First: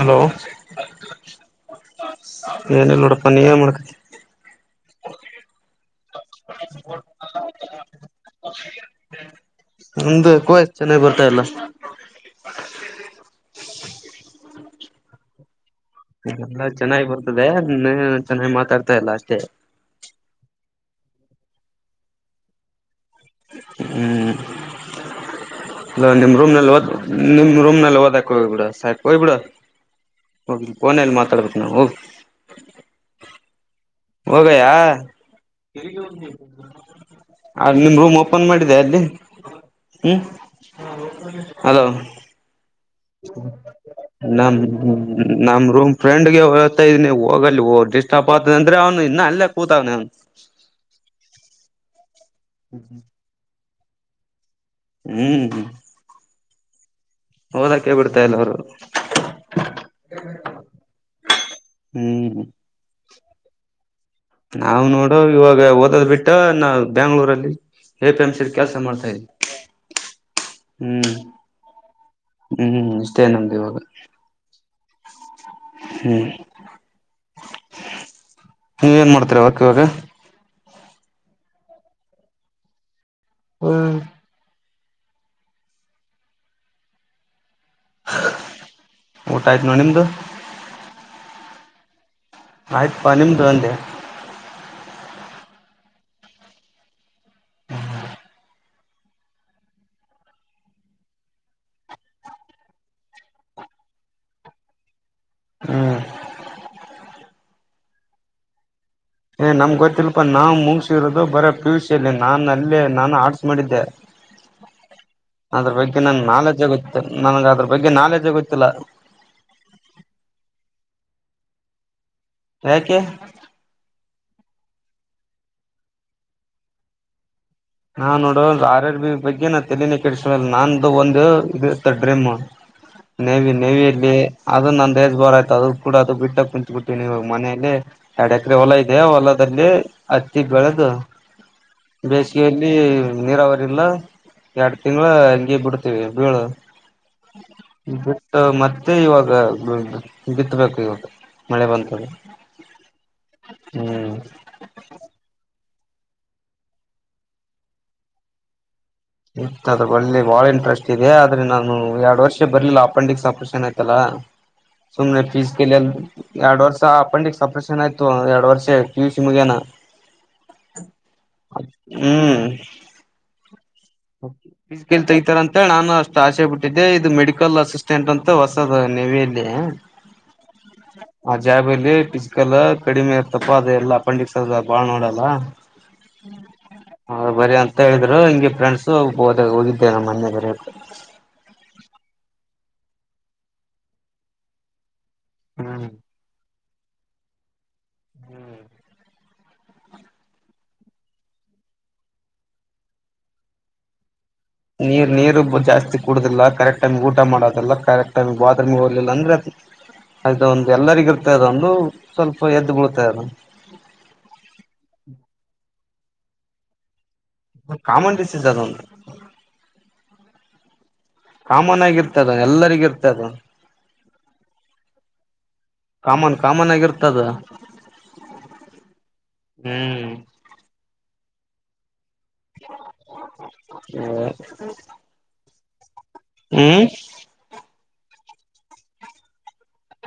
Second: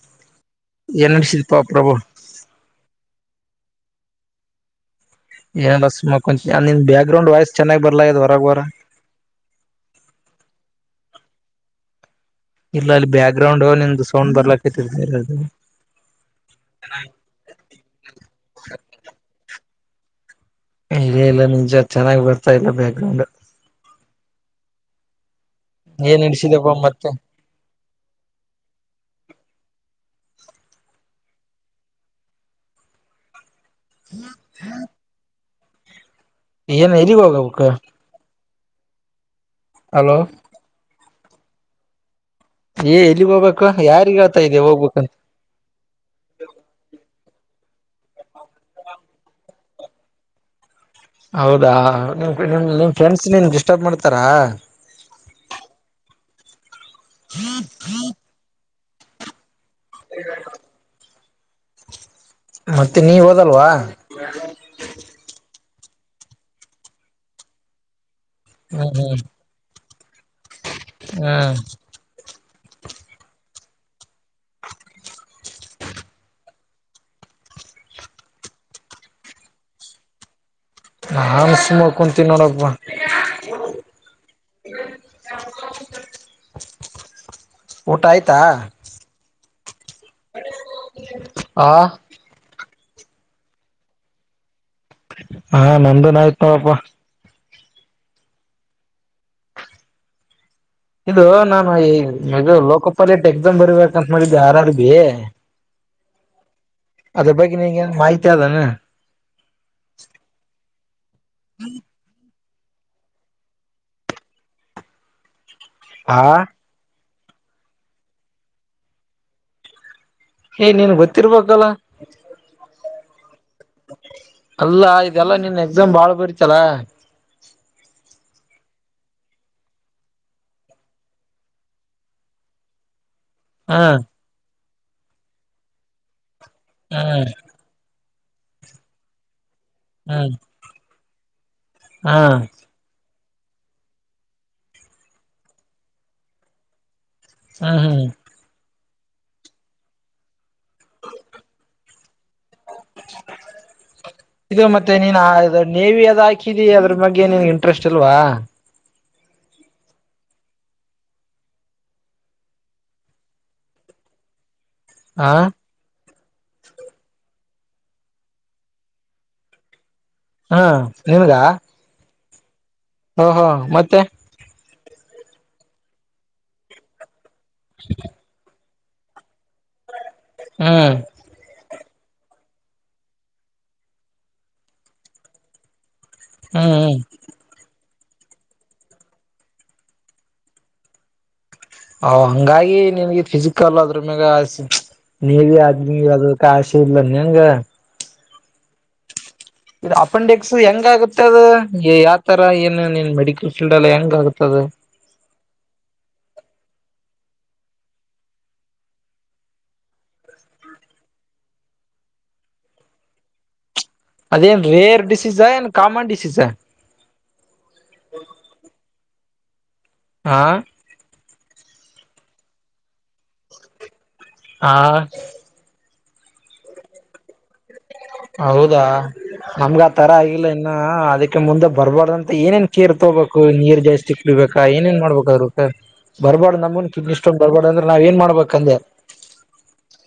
Hello, ಏನ್ ನಡಸಿದಪಾ ಪ್ರಭು ಏನಿಲ್ಲ ನೋಡು. [inaudible] ಹ, ನೀ, ಏನು, ಮಾಡ್ಕತಿ? [inaudible] ಏನಿಲ್ಲ ಸುಮ್ನೆ ಕುಂತಿ ನೀನು, ಬ್ಯಾಗ್ರೌಂಡ್ ವಾಯ್ಸ್ ಚೆನ್ನಾಗಿ ಬರ್ಲಾ ಇದು, ಗೋರಾ, ಗೋರಾ. [inaudible] ನಮ್ದು ಕವತ್ ಚೆನ್ನಾಗಿ ಬರ್ತಾ ಇಲ್ಲ ಇಲ್ಲ ಅಲ್ಲಿ ಬ್ಯಾಕ್ ಗ್ರೌಂಡ್ ನಿಮ್ದು ಸೌಂಡ್ ಬರ್ಲಾಕ್ತಿರ್ ಅದು ಇಲ್ಲ ಚೆನ್ನಾಗಿ ಬರ್ತದೆ ಇನ್ನ ಚೆನ್ನಾಗಿ ಮಾತಾಡ್ತಾ ಇಲ್ಲ ಅಷ್ಟೇ ಇೇ ಇಲ್ಲ ನಿನ್ಜ ಚೆನ್ನಾಗಿ್ ಬರ್ತಾ ಇಲ್ಲ ಬ್ಯಾಕ್ ಗ್ರೌಂಡ್ ಏನ್ ಹ್ಮ್ ರೂಮ ನಡಸಿದಪ್ಪ ನಲ್ಲಿ ಮತ್ತೆ ನಿ ರೂಮ ನಳೆ ಕ ಬಿ ಸ ಕ ಬಿಡ ಹಓಕೆ ಫೋನಲ್ಲಿ ಮಾತಾಡ್ಬೇಕು ನಾವು ಓಕೆ ಹೋಗಯ ಏನ್ ಎಲ್ಲಿಗ್ ಹೋಗ್ಬೇಕು ನಿಮ್ ರೂಮ್ ಓಪನ್ ಮಾಡ ದೆ ಅಲ್ಲಿ ಹಲೋ ಅಲ ಏ ಎಲ್ಲಿಗ್ ಹೋಗ್ಬೇಕು ಯಾರಿಗ್ ಹೇಳ್ತಾ ನ್ ಇದೆ ಹೋಗ್ಬೇಕಂತ ನಮ ರೂಮ್ ಫ್ರೆಂಡ್ಗೆ ಹತಾ ಇದ ನೀವು ಹೋಗಲ್ಲಿ ರ್ ದಿಸ್ಟಾಪ್ ಆತದ ಅಂದ್ರೆ ಅವ್ನು ಇನ್ನ ಅಲ್ಲೇ ಕೂತವ್ನ ಅವನು ಹೌದಾ ನಿಮ ನಿಮ್ ಫ್ರೆಂಡ್ಸ್ ನೀನ್ ಡಿಸ್ಟರ್ಬ್ ಮಾಡ್ತಾರಾ ಹ್ಮ್ ಹ್ಮ್ ಓದಕ್ಕೆ ಬಿಡ್ತಾ ಇಲ್ಲ ಅವರು ಹ ಹ್ಮ್ ಮತ್ತೆ ನೀವ್ ಹೋದಲ್ವಾ ನಾವ್ ನೋಡುೋ ಇವಾಗ ಓದೋದ್ ಬಿಟ್ಟ ನಾ ಬ್ಯಾಂಗ್ಳೂರಲ್ಲಿ ೇ ಪ್ರೇಮ್ಸೇರ್ ಕೆಲಸ ಮಾಡ್ತಾ ಇದರಿ ಹಾ ಹ್ಮ್ ಇಷ್ಟೇ ನಮ್ದು ಇವಾಗ ಹ್ಮ್ ನೀವ ಏನ್ ಮಾಡ್ತೀರ ವರ್ಕ್ ಇವಾಗ ನಾನ್ ಸುಮ ಕುಂತೀನಿ ನೋಡಬ್ಬ ಹ್ಮ್ ಹ ಊಟ ಆಯ್ತಾ ಊಟ ಆಯ್ತ್ ನೋ ನಿಮ್ದು ಹ ಆಯ್ತು ಪನಿಮ ತಂದೆ ಹಾ ನಮಂದನ್ ಆಯ್ತ ನಾವಪ್ಪ ಹ್ಮ ಹ್ಮ ಇದು ನಾನು ಈಗ ಲೋಕಪಾಲೆಟ್ ಎಕ್ಸಾಮ್ ಬರಬೇಕಂತ ಮಾಡಿದ್ದೆ ಯಾರಾರ್ದ ಹ್ಮ್ ಬಗ್ಗೆ ಮಾಹಿತಿ ಅದಾನನೆ ಏ ನಮ್ಗ್ ಗೊತ್ತಿಲ್ಪಾ ನಾ್ ಮುಗಸಿರೋದು ಬರ ಪಿುಷಲ್ಲಿ ನಾನ್ ಅಲ್ಲಿ ನಾನು ಆರ್ಟ್ಸ್ ಮಾಡಿದ್ದೆ ಅದ್ರ ಬಗ್ಗೆ ಆ ನನ್ ನಾಲೆಜ್ ಆಗುತ್ತೆ ನನಗ ಅದ್ರ ಬಗ್ಗೆ ನಾಲೆಜ ಗೊತ್ತಿಲ್ಲ ಏ್ ನೀನ್ ಗೊತ್ತಿರ್ಬಲ್ಲ ಹಕ್ಕೆ ಅಲ್ಲ ಇದೆಲ್ಲಾ ನಿನ್ ಎಕ್ಸಾಮ್ ಬಾಳ್ ಬರ್ತಲ್ಲ ನಾ ನೋಡ ಆರ್ ಆರ್ ಬಿ ಬಗ್ಗೆ ನಾ ತಲನ ಕೆಿಸಿಲ್ಲ ನಾ್ದು ಒಂದು ಇದ ಇರ್ತ್ತ ಡ್ರೀಮ್ ನೇವಿ ಹ್ಮ್ ನೇವಿಯಲ್ಲಿ ಅದು ನನ್ ದೇಸ್ ಬರ್ ಆಯತು ಅದ ಕೂಡ ಅದು ಬಿಟ್ಟ ಕುಂತ್ ಬಿಟ್ಟೀ ನೀವಾಗ ಹ್ಮ್ ಮನೆಯಲ್ಲಿ ಎಡ ಎಕ್ರ ಹೊಲ ಇಯ ಹೊಲದಲ್ಲಿ ಹತ್ತಿಗ್ ಬೆಳೆದು ಹಾ ನೀರಾವರಿಲ್ಲ ಎರಡ್ ತಿಂಗಳ ಹಂಗಗೆ ಬಿಡ್ತೀವಿ ಬೀಳು ಹ್ಮ್ ಹ್ಮ್ ಬಿಟ್ಟ ಮತ್ತೆ ತ್ತ ಇವಾಗ ಬಿತ್ಬೇಕು ಇವತ್ತು ಮಳೆ ಬಂತಾಗ ಇದು ಮತ್ತೆ ನೀನ್ ನೀವಿ ಅದ್ ಹಾಕಿದಿ ಅದ್ರ ಬಗ್ಗೆ ನಿನ್ಗೆ ಇಂಟ್ರೆಸ್ಟ್ ಅಲ್ವಾ ಇ ಅದ್ರ ಬಲ್ಲಿ ಬಾಳ ಇಂಟ್ರೆಸ್ಟ್ ಇದೆ ಆದ್ರೆ ನಾನು ಎರಡ್ ವರ್ಷ ಬರ್ಲಿಲ್ಲ ಅಪೆಂಡಿಕ್ಸ್ ಆಪ್ರೇಷನ್ ಆಯ್ತಲ್ಲಾ ಹ ಸುಮನೆಫೀಸ್ಕ ಎರಡ್ ವರ್ಷ ಅಪೆಂಡಿಕ್ ಸಪ್ರೇಷನ್ ಆಯ್ತು ಎರಡ್ ವರ್ಷ ಪಿ ಯು ಸಿ ಮುಗೇನ ಹಾ ನಿನ್ಗ ಹ ಹಾ ಮತ್ತೆ ತಗತಾರ ಅಂತ ನಾನು ಅಷ್ಟ್ ಆಶೆ ಬಿಟ್ಟಿದ್ದೆ ಇದು ಮೆಡಿಕಲ್ ಅಸಿಸ್ಟೆಂಟ್ ಅಂತಸ್ತ ನವಲ್ಲಿ ಹ್ಮ್ ಆ ಜಾಬಲ್ಲಿ ಮಿಸಲ್ ಕಡಿಮೆ ಇರ್ತಪ್ಪ ಅದೆ ಎಲ್ಲಾ ಪಂಡಿತ್ ಸರ್ ಬಾಳ್ ನೋಡಲ್ಲ ಹ್ಮ್ ಹ್ಮ್ ಹ ಬರಿ ಅಂತ ಹೇಳಿದ್ರು ಹಿಂಗೆ ಫ್ರೆಂಡ್ಸ ಹದ ಹೋಗಿದ್ದೆ ನಮ್ಮ ಮೆ ಬರ ಹಂಗಾಗಿ ನಿನ್ಗೆ ಫಿಸಿಕಲ್ ಅದ್ರ ಮ್ಯಾಗ ಸಿಕ್ತ ನೀವಿ ಹ್ಮ್ ಆದ್ಮ ಯ್ದ ಕಶಿ ಇರ್ಲ ಹೆಂಗ ಇ ಅಪೆಂಡಿಕ್ಸ್ ಹೆಂಗ ಆಗುತ್ತೆ ಅದು ಯಾವ ತರ ಏನುನ್ ಮೆಡಿಕಲ್ ಫೀಲ್ಡ್ ಅಲ್ಲ ಹೆಂಗ ಆಗುತ್ತೆ ಅದು ನೀರ್ ನೀರುಬ್ಬು ಜಾಸ್ತಿ ಕುಡದಿಲ್ಲ ಕರೆಕ್ಟ್ ಟೈಮ್ ಊಟ ಮಾಡೋದಿಲ್ಲ ಕರೆಕ್ ಟೈಮ್ ಬಾತ್ರೂಮಗೆ ಹೋಗಲಿಲ್ಲ ಅಂದ್ರ ಅದು ಅದು ಒಂದು ಎಲ್ಲರಿಗಿ ಇರ್ತ ಅದೊಂದು ಸ್ವಲ್ಪ ಎದ್ದು ಬಳ್ತೆ ಅದು ಅದೇನ್ ರೇರ್ ಡಿಸೀಸ್ ಏನ್ ಕಾಮನ್ ಡಿಸೀಸ್ ಕಾಮನ್ ಡಿಸೀಜ ಅ ನ ಹಾ ಕಾಮನ್ ಆಗಿರ್ತದ ಎಲ್ಲರಿಗಿರ್ತದೆ ಹಾ ಕಾಮನ್ ಕಾಮನ್ ಆಗಿರ್ತದ ಹೌದಾ ನಮಗ ಆ ಹ್ಮ್ ತರ ಆಗಿಲ್ಲ ಇನ್ನ ಅದಕ್ಕೆ ಮುಂದೆ ಬರ್ಬಾರ್ದಂತ ಮತ್ತ ಏನೇನ್ ಕೀರ್ ತಗೋಬೇಕು ನೀರ್ ಜಾಸ್ತಿ ಕುಳಬೇಕಾ ಏನೇನ್ ಮಾಡ್ಬೇಕ್ಪ ಬರ್ಬಾರ್ದ ಹ್ಮ್ ನಮನ್ ಕಿಡ್ನ ಇ ಸೊಡ್ ಬರ್ಬಾರ್ದ ಅಂದ್ರೆ ನಾವ್ ಏನ್ ಮಾಡ್ಬೇಕಂದೆ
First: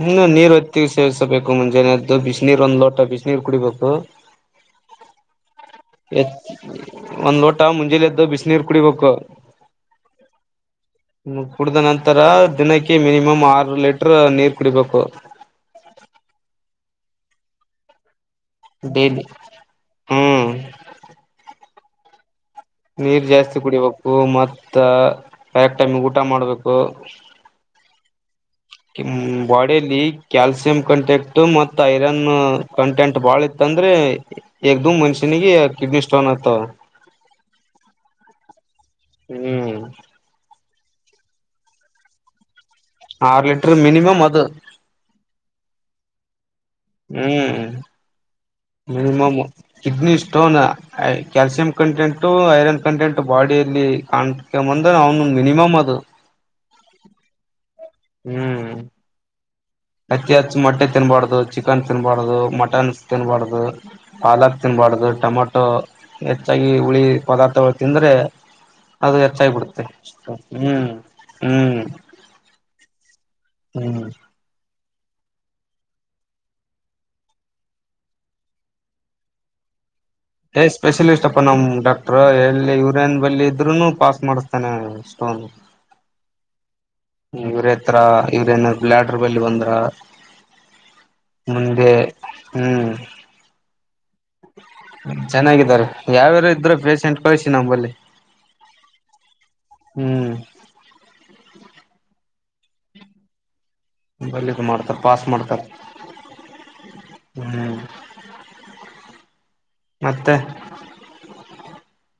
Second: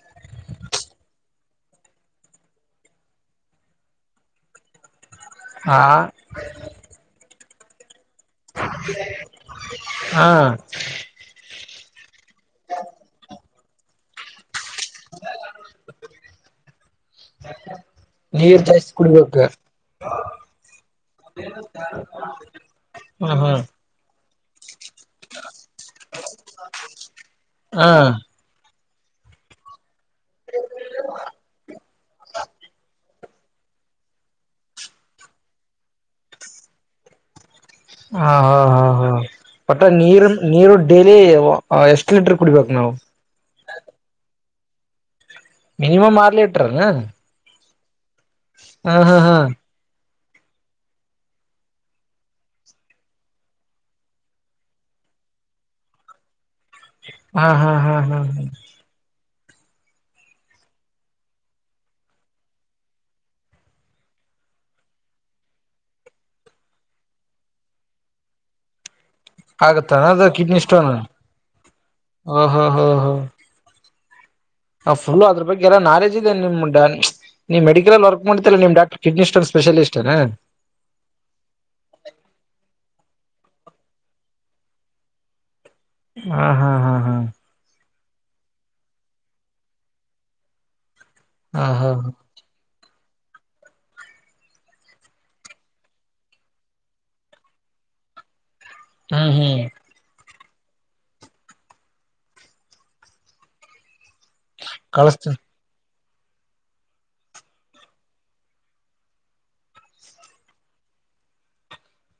ಹ್ಮ್ ನೀರ್ ಹೊತ್ತಿಗೆ ಸೇವಿಸಬೇಕು ಮುಂಜಾನದ್ದು ಬಿಸಿನೀರ್ ಒಂದ್ ಲೋಟ ಬಿಸಿನೀರ್ ಕುಡಿಬೇಕು [inaudible] ಎ ಒಂದ್ ಲೋಟ ಮುಂಜೆಲಿ ಎದ್ದು ಬಿಸಿನೀರು ಕುಡಿಬೇಕು ಹಾ ಹ ಕುಡ್ದ ನಂತರ ದಿನಕ್ಕೆ ಮಿನಿಮಮ್ ಆರು ಲಟ್ರ ನೀರ್ ಕುಡಿಬೇಕು ನೀರ್ ಜಾಯ ಡೈಲಿ ಕುಡ್ಬೇಕ ಹ ಹ್ಮ್ ನೀರ್ ಜಾಸ್ತಿ ಕುಡಿಬೇಕು ಮ ರೆಕ್ ಟೈಮಿಗೆ ಊಟ ಮಾಡ್ಬೇಕು ಹಾ ಬಾಡಿಯಲ್ಲಿ ಕ್ಯಾಲ್ಸಿಯಂ ಕಂಟೆಂಟ್ ಮತ್ತು ಐರನ್ ಕಂಟೆಂಟ್ ಬಾಳ ಇತ್ತ ಅಂದ್ರೆ ಎಗ್ದ ಮನ್ಷ್ಯನಿಗೆ ಕಿಡ್ನಿ ಸ್ಟೋನ್ ಆತವ ಹ ಹಾ ಹಾ ಹಾ ಹ್ಮ್ ಒಟ್ಟ ನೀರ್ ನೀರು ಡೇಲಿ ಎಷ್ಟ್ ಲೀಟರ್ ಕುಡಿಬೇಕು ನಾವು ಮಿನಿಮಮ ಅದು ಮಿನಿಮಮ್ ಮಾರಲಿ ಹ್ಮ್ ಹಾ ಹಾ ಮಿನಿಮಮ್ ಹಾ kidney stone calcium content iron content ಬಾಡಿಯಲ್ಲಿ ಕಾಣ್ಕೊ ಬಂದ ಅವನು ಮಿನಿಮಮ್ ಅದು ಹಾ ಹಾ ಹಾ ಹಾ ಹಾ ಹ್ಮ್ ಅತಿ ಹೆಚ್ಚು ಮೊಟ್ಟೆ ತಿನ್ಬಾರ್ದ ಚಿಕನ್ ತಿನ್ಬಾರ್ದದು ಮಟನ್ ತಿನ್ಬಾರ್ದು ಹಲಾದ್ ತಿನ್ಬಾರ್ದು ಬಾರ್ದು ಟೊಮೆಟೊ ಹೆಚ್ಚಾಗಿ ಹುಳಿ ಪದಾರ್ಥಗಳು ತಿಂದ್ರೆ ಅದು ಹೆಚ್ಚಾಗಿ [inaudible] ಬಿಡುತ್ತೆ ಆಗತ್ತಾನ ಅದ ಕಿಡ್ನಿ ಹ್ಮ್ ಸ್ಟೋನ್ ಹ್ಮ್ ಹ ಹ ಹ ಹ ಹ್ಮ್ ಹ ಫುಲ್ ಅ್ರ ಬಗ್ಗೆಲ್ಲ ನಾಲೇಜ್ ಇದೆ ನಿಮ ನೀವು ಮೆಡಿಕಲ್ಲ್ಲಿ ವರ್ಕ್ ಮಾಡ್ತಲ್ಲ ನಿಮ ಡಾಕ್ಟರ್ ಕಿಡ್ನಿಷ್ಟೊನ್ ಸ್ಪೆಷಲಿಸ್ಟ್ ಏ ಸ್ಪೆಷಲಿಸ್ಟ್ ಅಪ್ಪ ನಮ್ ಡಾಟ್ರ ಎಲ್ಲಿ ಇ ಟ್ರೈನ್ ಬಲ್ಲಿ ಇದ್ರು ಪಾಸ್ ಮಾಡಿಸ್ತಾನೆ ಅಷ್ಟೋ ಹಾ ಹಾ ಹಾ ಹಾ ಇವ್ರ ಹತ್ರ ಇವ್ರೇಏನಾದ್ರು ಬ್ಲ್ಯಾಡರ್ ಬಲ್ಲಿ ಬಂದ್ರ ಹಾ ಹಾ ಮುಂದೆ ಹ್ಮ್ [inaudible] ಚೆನ್ನಾಗಿದ್ದಾರೆ ಯಾವ್ಯಾರು ಇದ್ರೂ ಪೇೇಶೆಂಟ್ ಕಳಿಸಿ ನಂಬಲ್ಲಿ ಹ್ಮ್ ಹ್ಮ್ ಹ್ಮ್ ಬಲ್ಲದು ಮಾಡ್ತಾರ ಪಾಸ್ ಕಳಸ್ತೇನಿ ಮಾಡ್ತಾರ ಹ್ಮ್ ಮತ್ತೆ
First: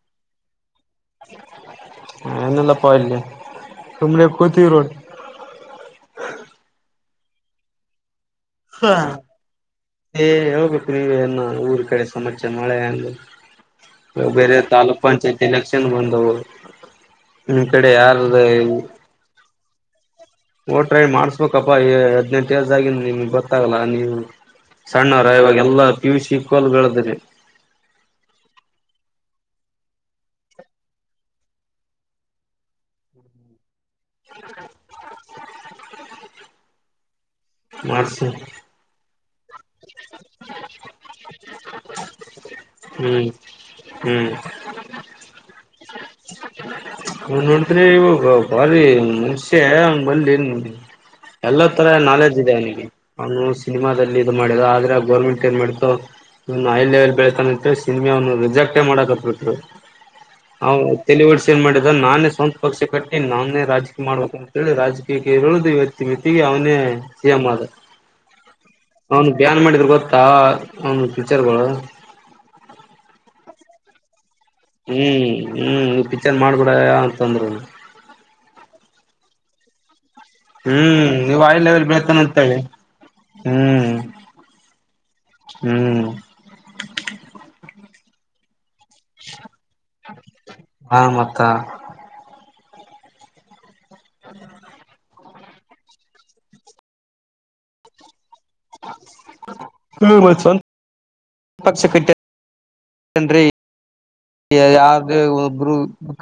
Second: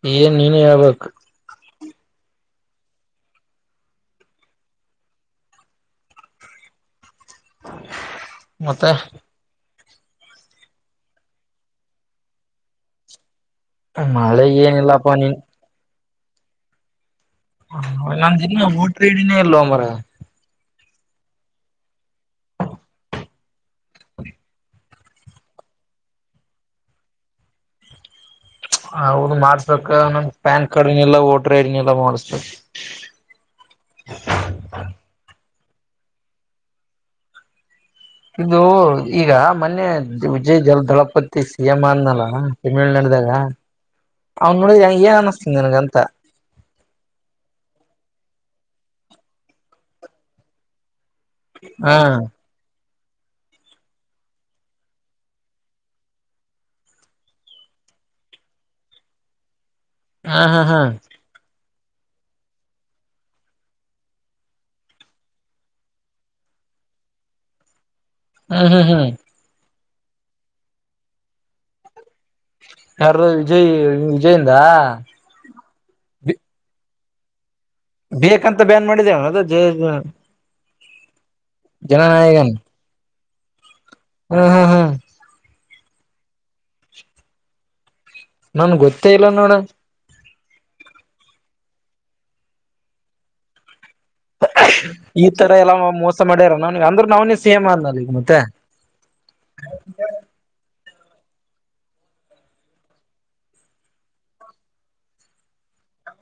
ಹೆನ್ ನೀನೇ ಹೇಳ್ಬೇಕು ಏನಿಲ್ಲಪ್ಪ ಇಲ್ಲಿ ಸುಮ್ನೆ ಕೊತಿವಿ ನೋಡು [inaudible] ಮತ್ತೆ ಹೇಳಬೇಕ್ಲೇ ಅನ್ನ ಊರ್ ಕಡೆ ಸಮಚ್ಯ ಮಳೆ ಅಂದು ಮಳೆ ಬೇರೆ ತಾಲೂಕ್ ಏನಿಲ್ಲಪ್ಪಾ ನೀನ್ ಪಂಚಾಯತ್ ಎಲೆಕ್ಷನ್ ಬಂದವು ನಿಮ್ ಕಡೆ ಯಾರ್ದ ನಂದಿನ್ನ ವೋಟರ್ ಐಡಿ ಇಲ್ಲ ಮಾರಾಯ ಓಟ್ರೈ ಮಾಡ್ಸ್ಬೇಕಪ್ಪಾ ಹದ್ನೆಂಟು ಏಜ್ ಆಗಿದೆ ನಿಮ್ಗೆ ಗೊತ್ತಾಗಲ್ಲ ನೀವು ಸಣ್ಣವ್ರ ಇವಾಗ ಎಲ್ಲಾ ಪಿ ಯು ಸಿ ಸ್ಕೂಲ್ ಗಳದ್ರರಿ [inaudible] ಹೌದು ಮಾಡ್ಸ್ಬೇಕ ನಮ ಪ್ಯಾನ್ ಕಾರ್ಡ್ನಲ್ಲ ವೋಟ್ರ ಐಡ್ನಲ್ಲ ಮಾಡಸ್ಬೇಕು [inaudible] ಮಾಡ್ಸಿ ಇದು ಈಗ ಮೊನ್ನೆ ವಿಜಯ್ ಜಲ್ ದಳಪತಿ ಸಿಎಂ ಅನ್ನಲ್ಲ ತಮಿಳ್ನಾಡ ಹ್ಮ್ ಹ್ಮ್ ಅವನ್ ನೋಡಿದ ಏನ್ ಅನಸ್ತನ್ ನನ್ಗಂತ ಹ ನಿಂತ ಬೀ ಮುನ್ಷ್ಯ [unintelligible] ಎಲ್ಲ ತರ ಹ ನಾಲೆಜ್ ಇದೆ ಅವನು ಸಿನಿಮಾದಲ್ಲಿ ಇದು ಮಾಡಿದ ಆದ್ರೆ ಆ ಗರ್ಮೆಂಟ್ ಏನ್ ಮಾಡತೋ ಇ ಹೈ ಲೆವೆಲ್ ಬೆಳತಾನ ಸಿನಿಮೆ ರಿಜೆಕ್ಟೇ ಮಾಡಕ ಬಿಟ್ರು ಹ ಹಾ ಹಾ ಹ್ಮ್ ತಳುವ ಸಿನಿಮಾ ಅದನ್ನ ನಾನೇ ಸ್ವಂತ ಪಕ್ಷ ಕಟ್ಟಿ ನಾವನ್ನೇ ರಾಜಕೀಯ ಮಾಡ್ಬೇಕ ಅಂತಿ ರಾಜಕೀಯಕ್ಕೆ ಇರುಳುದು ವ್ಯತಿ ಮತಿಗೆ ಅವನೇ ಸಿ ಏಮ್ ಆದ ಹ್ಮ್ ಹ್ಮ್ ಅವನು ಬ್ಯಾನ್ ಮಾಡಿದ್ರ ಗೊತ್ತ ಅವನ್ ಪಿಚರ್ಗಳು ಯಾರ ವಿಜಯ್ ವಿಜಯಿಂದ ಹ್ಮ್ ಹ್ಮ್ ಈ ಪಿಕ್ಚರ್ ಮಾಡ್ಕೂಡ ಅಂತಂದ್ರರು ಬೇಕಂತ ಬ್ಯಾನ್ ಮಾಡಿದವ ಅದ ಹ್ಮ್ ನೀವು ಹೈ ಲೆವೆಲ್ ಬೆಳ್ತಾನ ಹೋಗಡ್ತವೆ ಹ್ಮ್ ಹ್ಮ್ ಹ್ಮ್ ಹ್ಮ್ ಹ್ಮ್ ನನ್ ಗೊತ್ತೇ ಇಲ್ಲ ನೋಡ ಹಾ [unintelligible] ಹ ಈ ತರ ಎಲ್ಲಾ ಮೋಸ ಮಾಡ್ಯಾರ ನನ್ಗೆ ಅಂದ್ರೆ ನಾವನೇ ಸಿಎಮ ಅನ್ನ ಈಗ ಮತ್ತೆ ಪಕ್ಷ ಕಟ್ಟ ಹೆನ್ರಿ ಯಾರದೇ ಒಬ್ಬರು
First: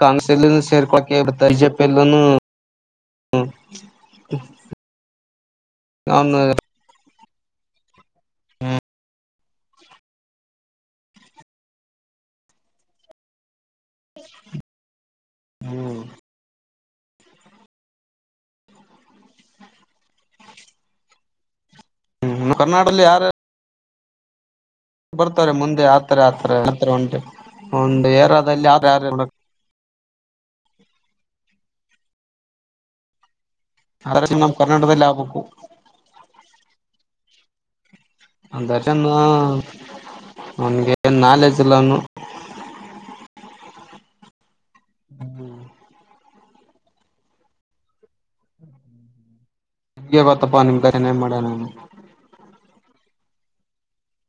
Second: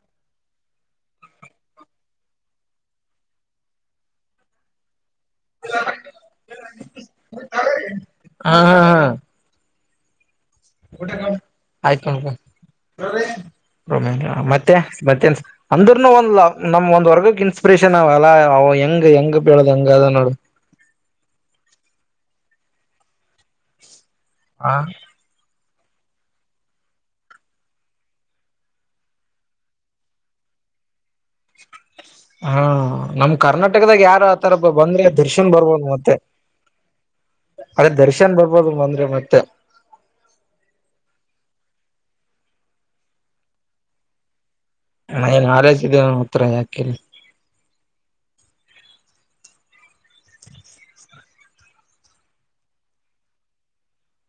ಕಾಂಗ್ರೆಸ್ ಎಲ್ಲೂ ಸೇರ್ಕೊಳ್ಳಳಕೆ ಬ ಬಿಜೆಪಿಯಲ್ಲೂ ಹ್ಮ ರಾಮನಗರ ಹಾ ಹಾ ಹಾ ಆಯ್ತು ಮತ್ತೆ ಮತ್ತೆನ್ ಅಂದ್ರನು ಹ್ಮ್ ಒಂದ್ಲ ನಮ್ ಒಂದ್ ವರ್ಗಕ್ ಇನ್ಸ್ಪಿರೇಷನ್ ಅವಲ್ಲ ಅವ ಹೆಂಗ ಹೆಂಗ ಬದ ಹಂಗ ಅದ ನೋ [inaudible] ಹ್ಮ ನ ಕರ್ನಾಟಲ್ಲಿ ಯಾರ ಹ ಬರ್ತಾರೆ ಮುಂದೆ ಆತರ ಆತರ ಅತರ ಉಂಟೆ [unintelligible] ಹಾ ನಮ್ ಕರ್ನಾಟಕದಾಗ ಯಾರ ಆತರ ನಮ್ ಬ ಕರ್ನಾಟಕದಲ್ಲಿ ಬಂದ್ರ ಆಗ್ಬೇಕು ದರ್ಶನ್ ಬರ್ಬೋದು ಬೋತೆ ಅದೇ ದರ್ಶ ಅ ದರ್ಶನ ಅವಂಗೆ ನಾಲೇಜ್ ತಿಲನು ಎ ನಾಲೇಜ್ ಇದೆ ನನ್ನ ಹತ್ರ ಯಾಕೆ ನಿಮ್ಗೆ ಗೊತ್ತಾಪಾ ನಿಮ ಧರೆನ್ ಏನ್ ಮಾಡ್ಯಾನ.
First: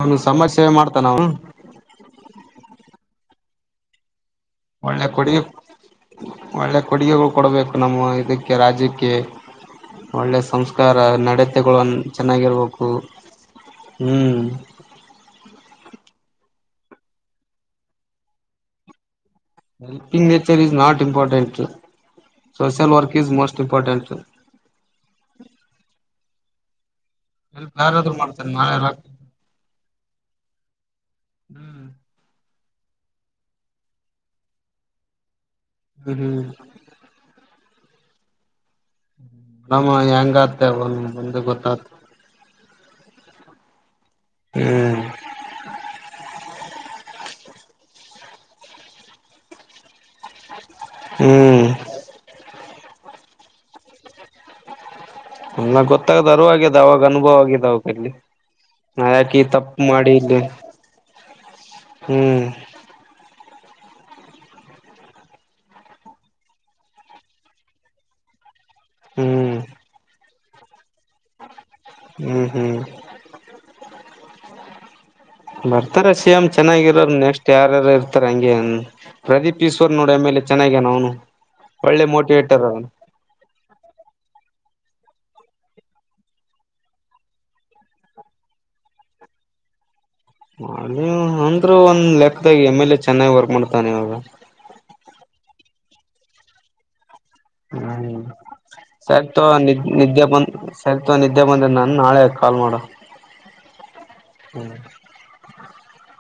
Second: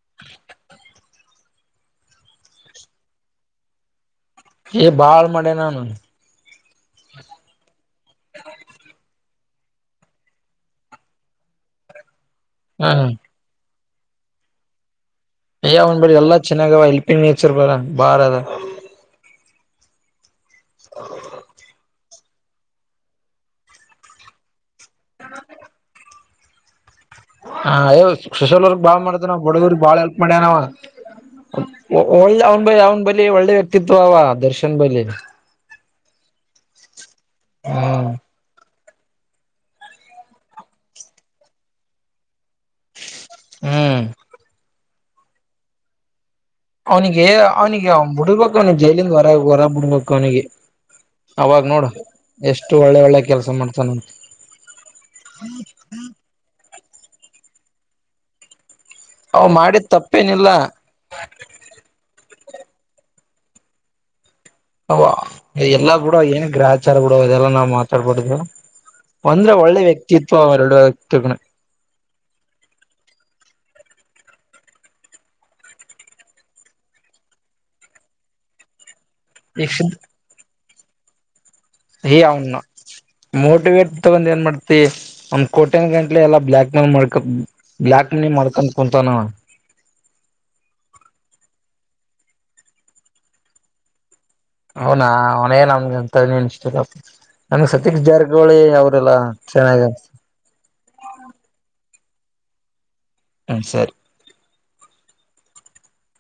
ಅವನ್ ಸಮಜ ಸೇವೆ ಮಾಡ್ತಾನ ಅವ್ನು ಏ ಒಳ್ಳೆ ಬಾಳ್ ಕೊಡಗೆ ಮಾಡ್ಯನ ಅವನು ಒಳ್ಳೆ ಕೊಡುಗೆಗಳು ಕೊಡಬೇಕು ನಮ್ಮ ಇದಕ್ಕೆ ರಾಜ್ಯಕ್ಕೆ ಒಳ್ಳೆ ಸಂಸ್ಕಾರ ನಡತೆಗೋಳನ್ನ ಚೆನ್ನಾಗಿರ್ಬೇಕು. ಹ್ಮ್ ಹ್ಮ. ಚೆನ್ನಾಗ ಆವಾ ಎಲ್ಪಿಂಗ್ ನಚರ್ ಬರ ಬಾರ ಅದ. Helping nature is not important. Social work is most important. ಹ ಹೆಲ್ಪ್ ಯ ಯಾರಾದ್ರು ಮಾಡ್ತಾರೆ ಸೋಶಯಲ್ ನಾಳೆ ವರ್ಕ್ ಬಾಳ ರೊಕ್ ಮಾಡತನ ಆವಾ ಬಡವರಿಗ ಬಾಳ ಹೆಲ್ಪ ಮಾಡ್ಯನವ. ಹ್ಮ್ ಒಳ್ಳೆ ಅವ್ನ ಬ ಅವ್ನ ಬಲಿ ಒಳ್ಳೆ ವ್ಯಕ್ತಿತ್ವ ಅವ ದರ್ಶನ್ ಬಲಿ ಹ್ಮ. ಹ್ಮ. ಹಮ್ಮ ಹೆಂಗ ಆತ ಅವ ಬಂದ ಗೊತ್ತ ಹ್ಮ. ಹ್ಮ. ಅವನಿಗೆ ಅವನಿಗೆ ವ ಬಿಡ್ಬೇಕ ಅವ್ನಿಗೆ ಜೈಲಿಂದ ಹೊರ ಹೊರಗ ಬಿಡ್ಬೇಕ ಅವ್ನಿಗೆ ಅವಾಗ ಹ್ಮ್ ನೋಡು ಎಷ್ಟು ಒಳ್ಳೆ ಒಳ್ಳೆ ಕೆಲ್ಸ ಮಾಡ್ತಾನ. ಅನ್ನ ಗೊತ್ತದ ಅರುವಾಗಿದ ಅವಾಗ ಅನುಭವ ಆಗಿದ ಅವಾಗಲ್ಲಿ ನಾ ಯಾಕಿ ಈ ಅವ್ ತಪ್ಪು ಮಾಡಿದ ಮಾಡಿ ತಪ್ಪೇನಿಲ್ಲ ಹ್ಮ ಅವ ಎಲ್ಲಾ ಬಿಡ ಏನ ಗ್ರಹಚಾರ ಬಿಡ ಇದೆಲ್ಲಾ ನಾವ್ ಮಾತಾಡಬಾರ್ದು. ಹ್ಮ್ ಒಂದ್ರ ಒಳ್ಳೆ ವ್ಯಕ್ತಿತ್ವ ಅವ ಎರಡು ವ್ಯಕ್ತ ಹ್ಮ ಹ್ಮ. ಬರ್ತಾರ ಸಿ ಎಂ ಚೆನ್ನಾಗಿರೋರ ನೆಕ್ಸ್ಟ್ ಯಾರರ ಇರ್ತಾರ ಹಂಗೆನ್ ಪ್ರದೀಪ್ ಈಶ್ವರ್ ನೋಡ ಎಂಲೆ ಚೆನ್ನಾಗ್ಯನ ಅವನು ಒಳ್ಳೆ ಎ ಅವನ ಮೋಟಿವೇಟರ್ ಅವನು ಮೋಟಿವೇಟ್ ತಗೊಂಡ್ ಏನ್ ಮಾಡ್ತ ತಿ ಒಂದ ಕೋಟ್ಯನ ಗಂಟ್ಲೆ ಎಲ್ಲಾ ಬ್ಲ್ಯಾಕ್ ಮನಿ ಮಾಡ್ಕ ಬ್ಲಾಕ್ ಮನಿ ಮಾಡ್ಕಂದ ಕುಂತಾನ. [inaudible] ಅಂದ್ರು ಒಂದ್ ಲೆಕ್ಕದಾಗ ಎಮ್ ಎಲ್ ಎ ಚೆನ್ನಾಗ ವರ್ಕ್ ಮಾಡ್ತಾನ ಇವಾಗ. ಅವನಾ ಅವನೇ [unintelligible] ಹ್ಮ ಜಾರಕಿಹೊಳಿ ಅವರೆಲ್ಲಾ ಸರಿ ತೊ ಚೆನ್ನಾಗಿ ನಿದ್ದೆ ಬಂತ್ ಸರಿ ತೊ ನಿದ್ದೆ ಬಂದನ ನಾಳೆ ಕಾಲ್ ಮಾಡ. ಹ್ಮ ಸರಿ [inaudible]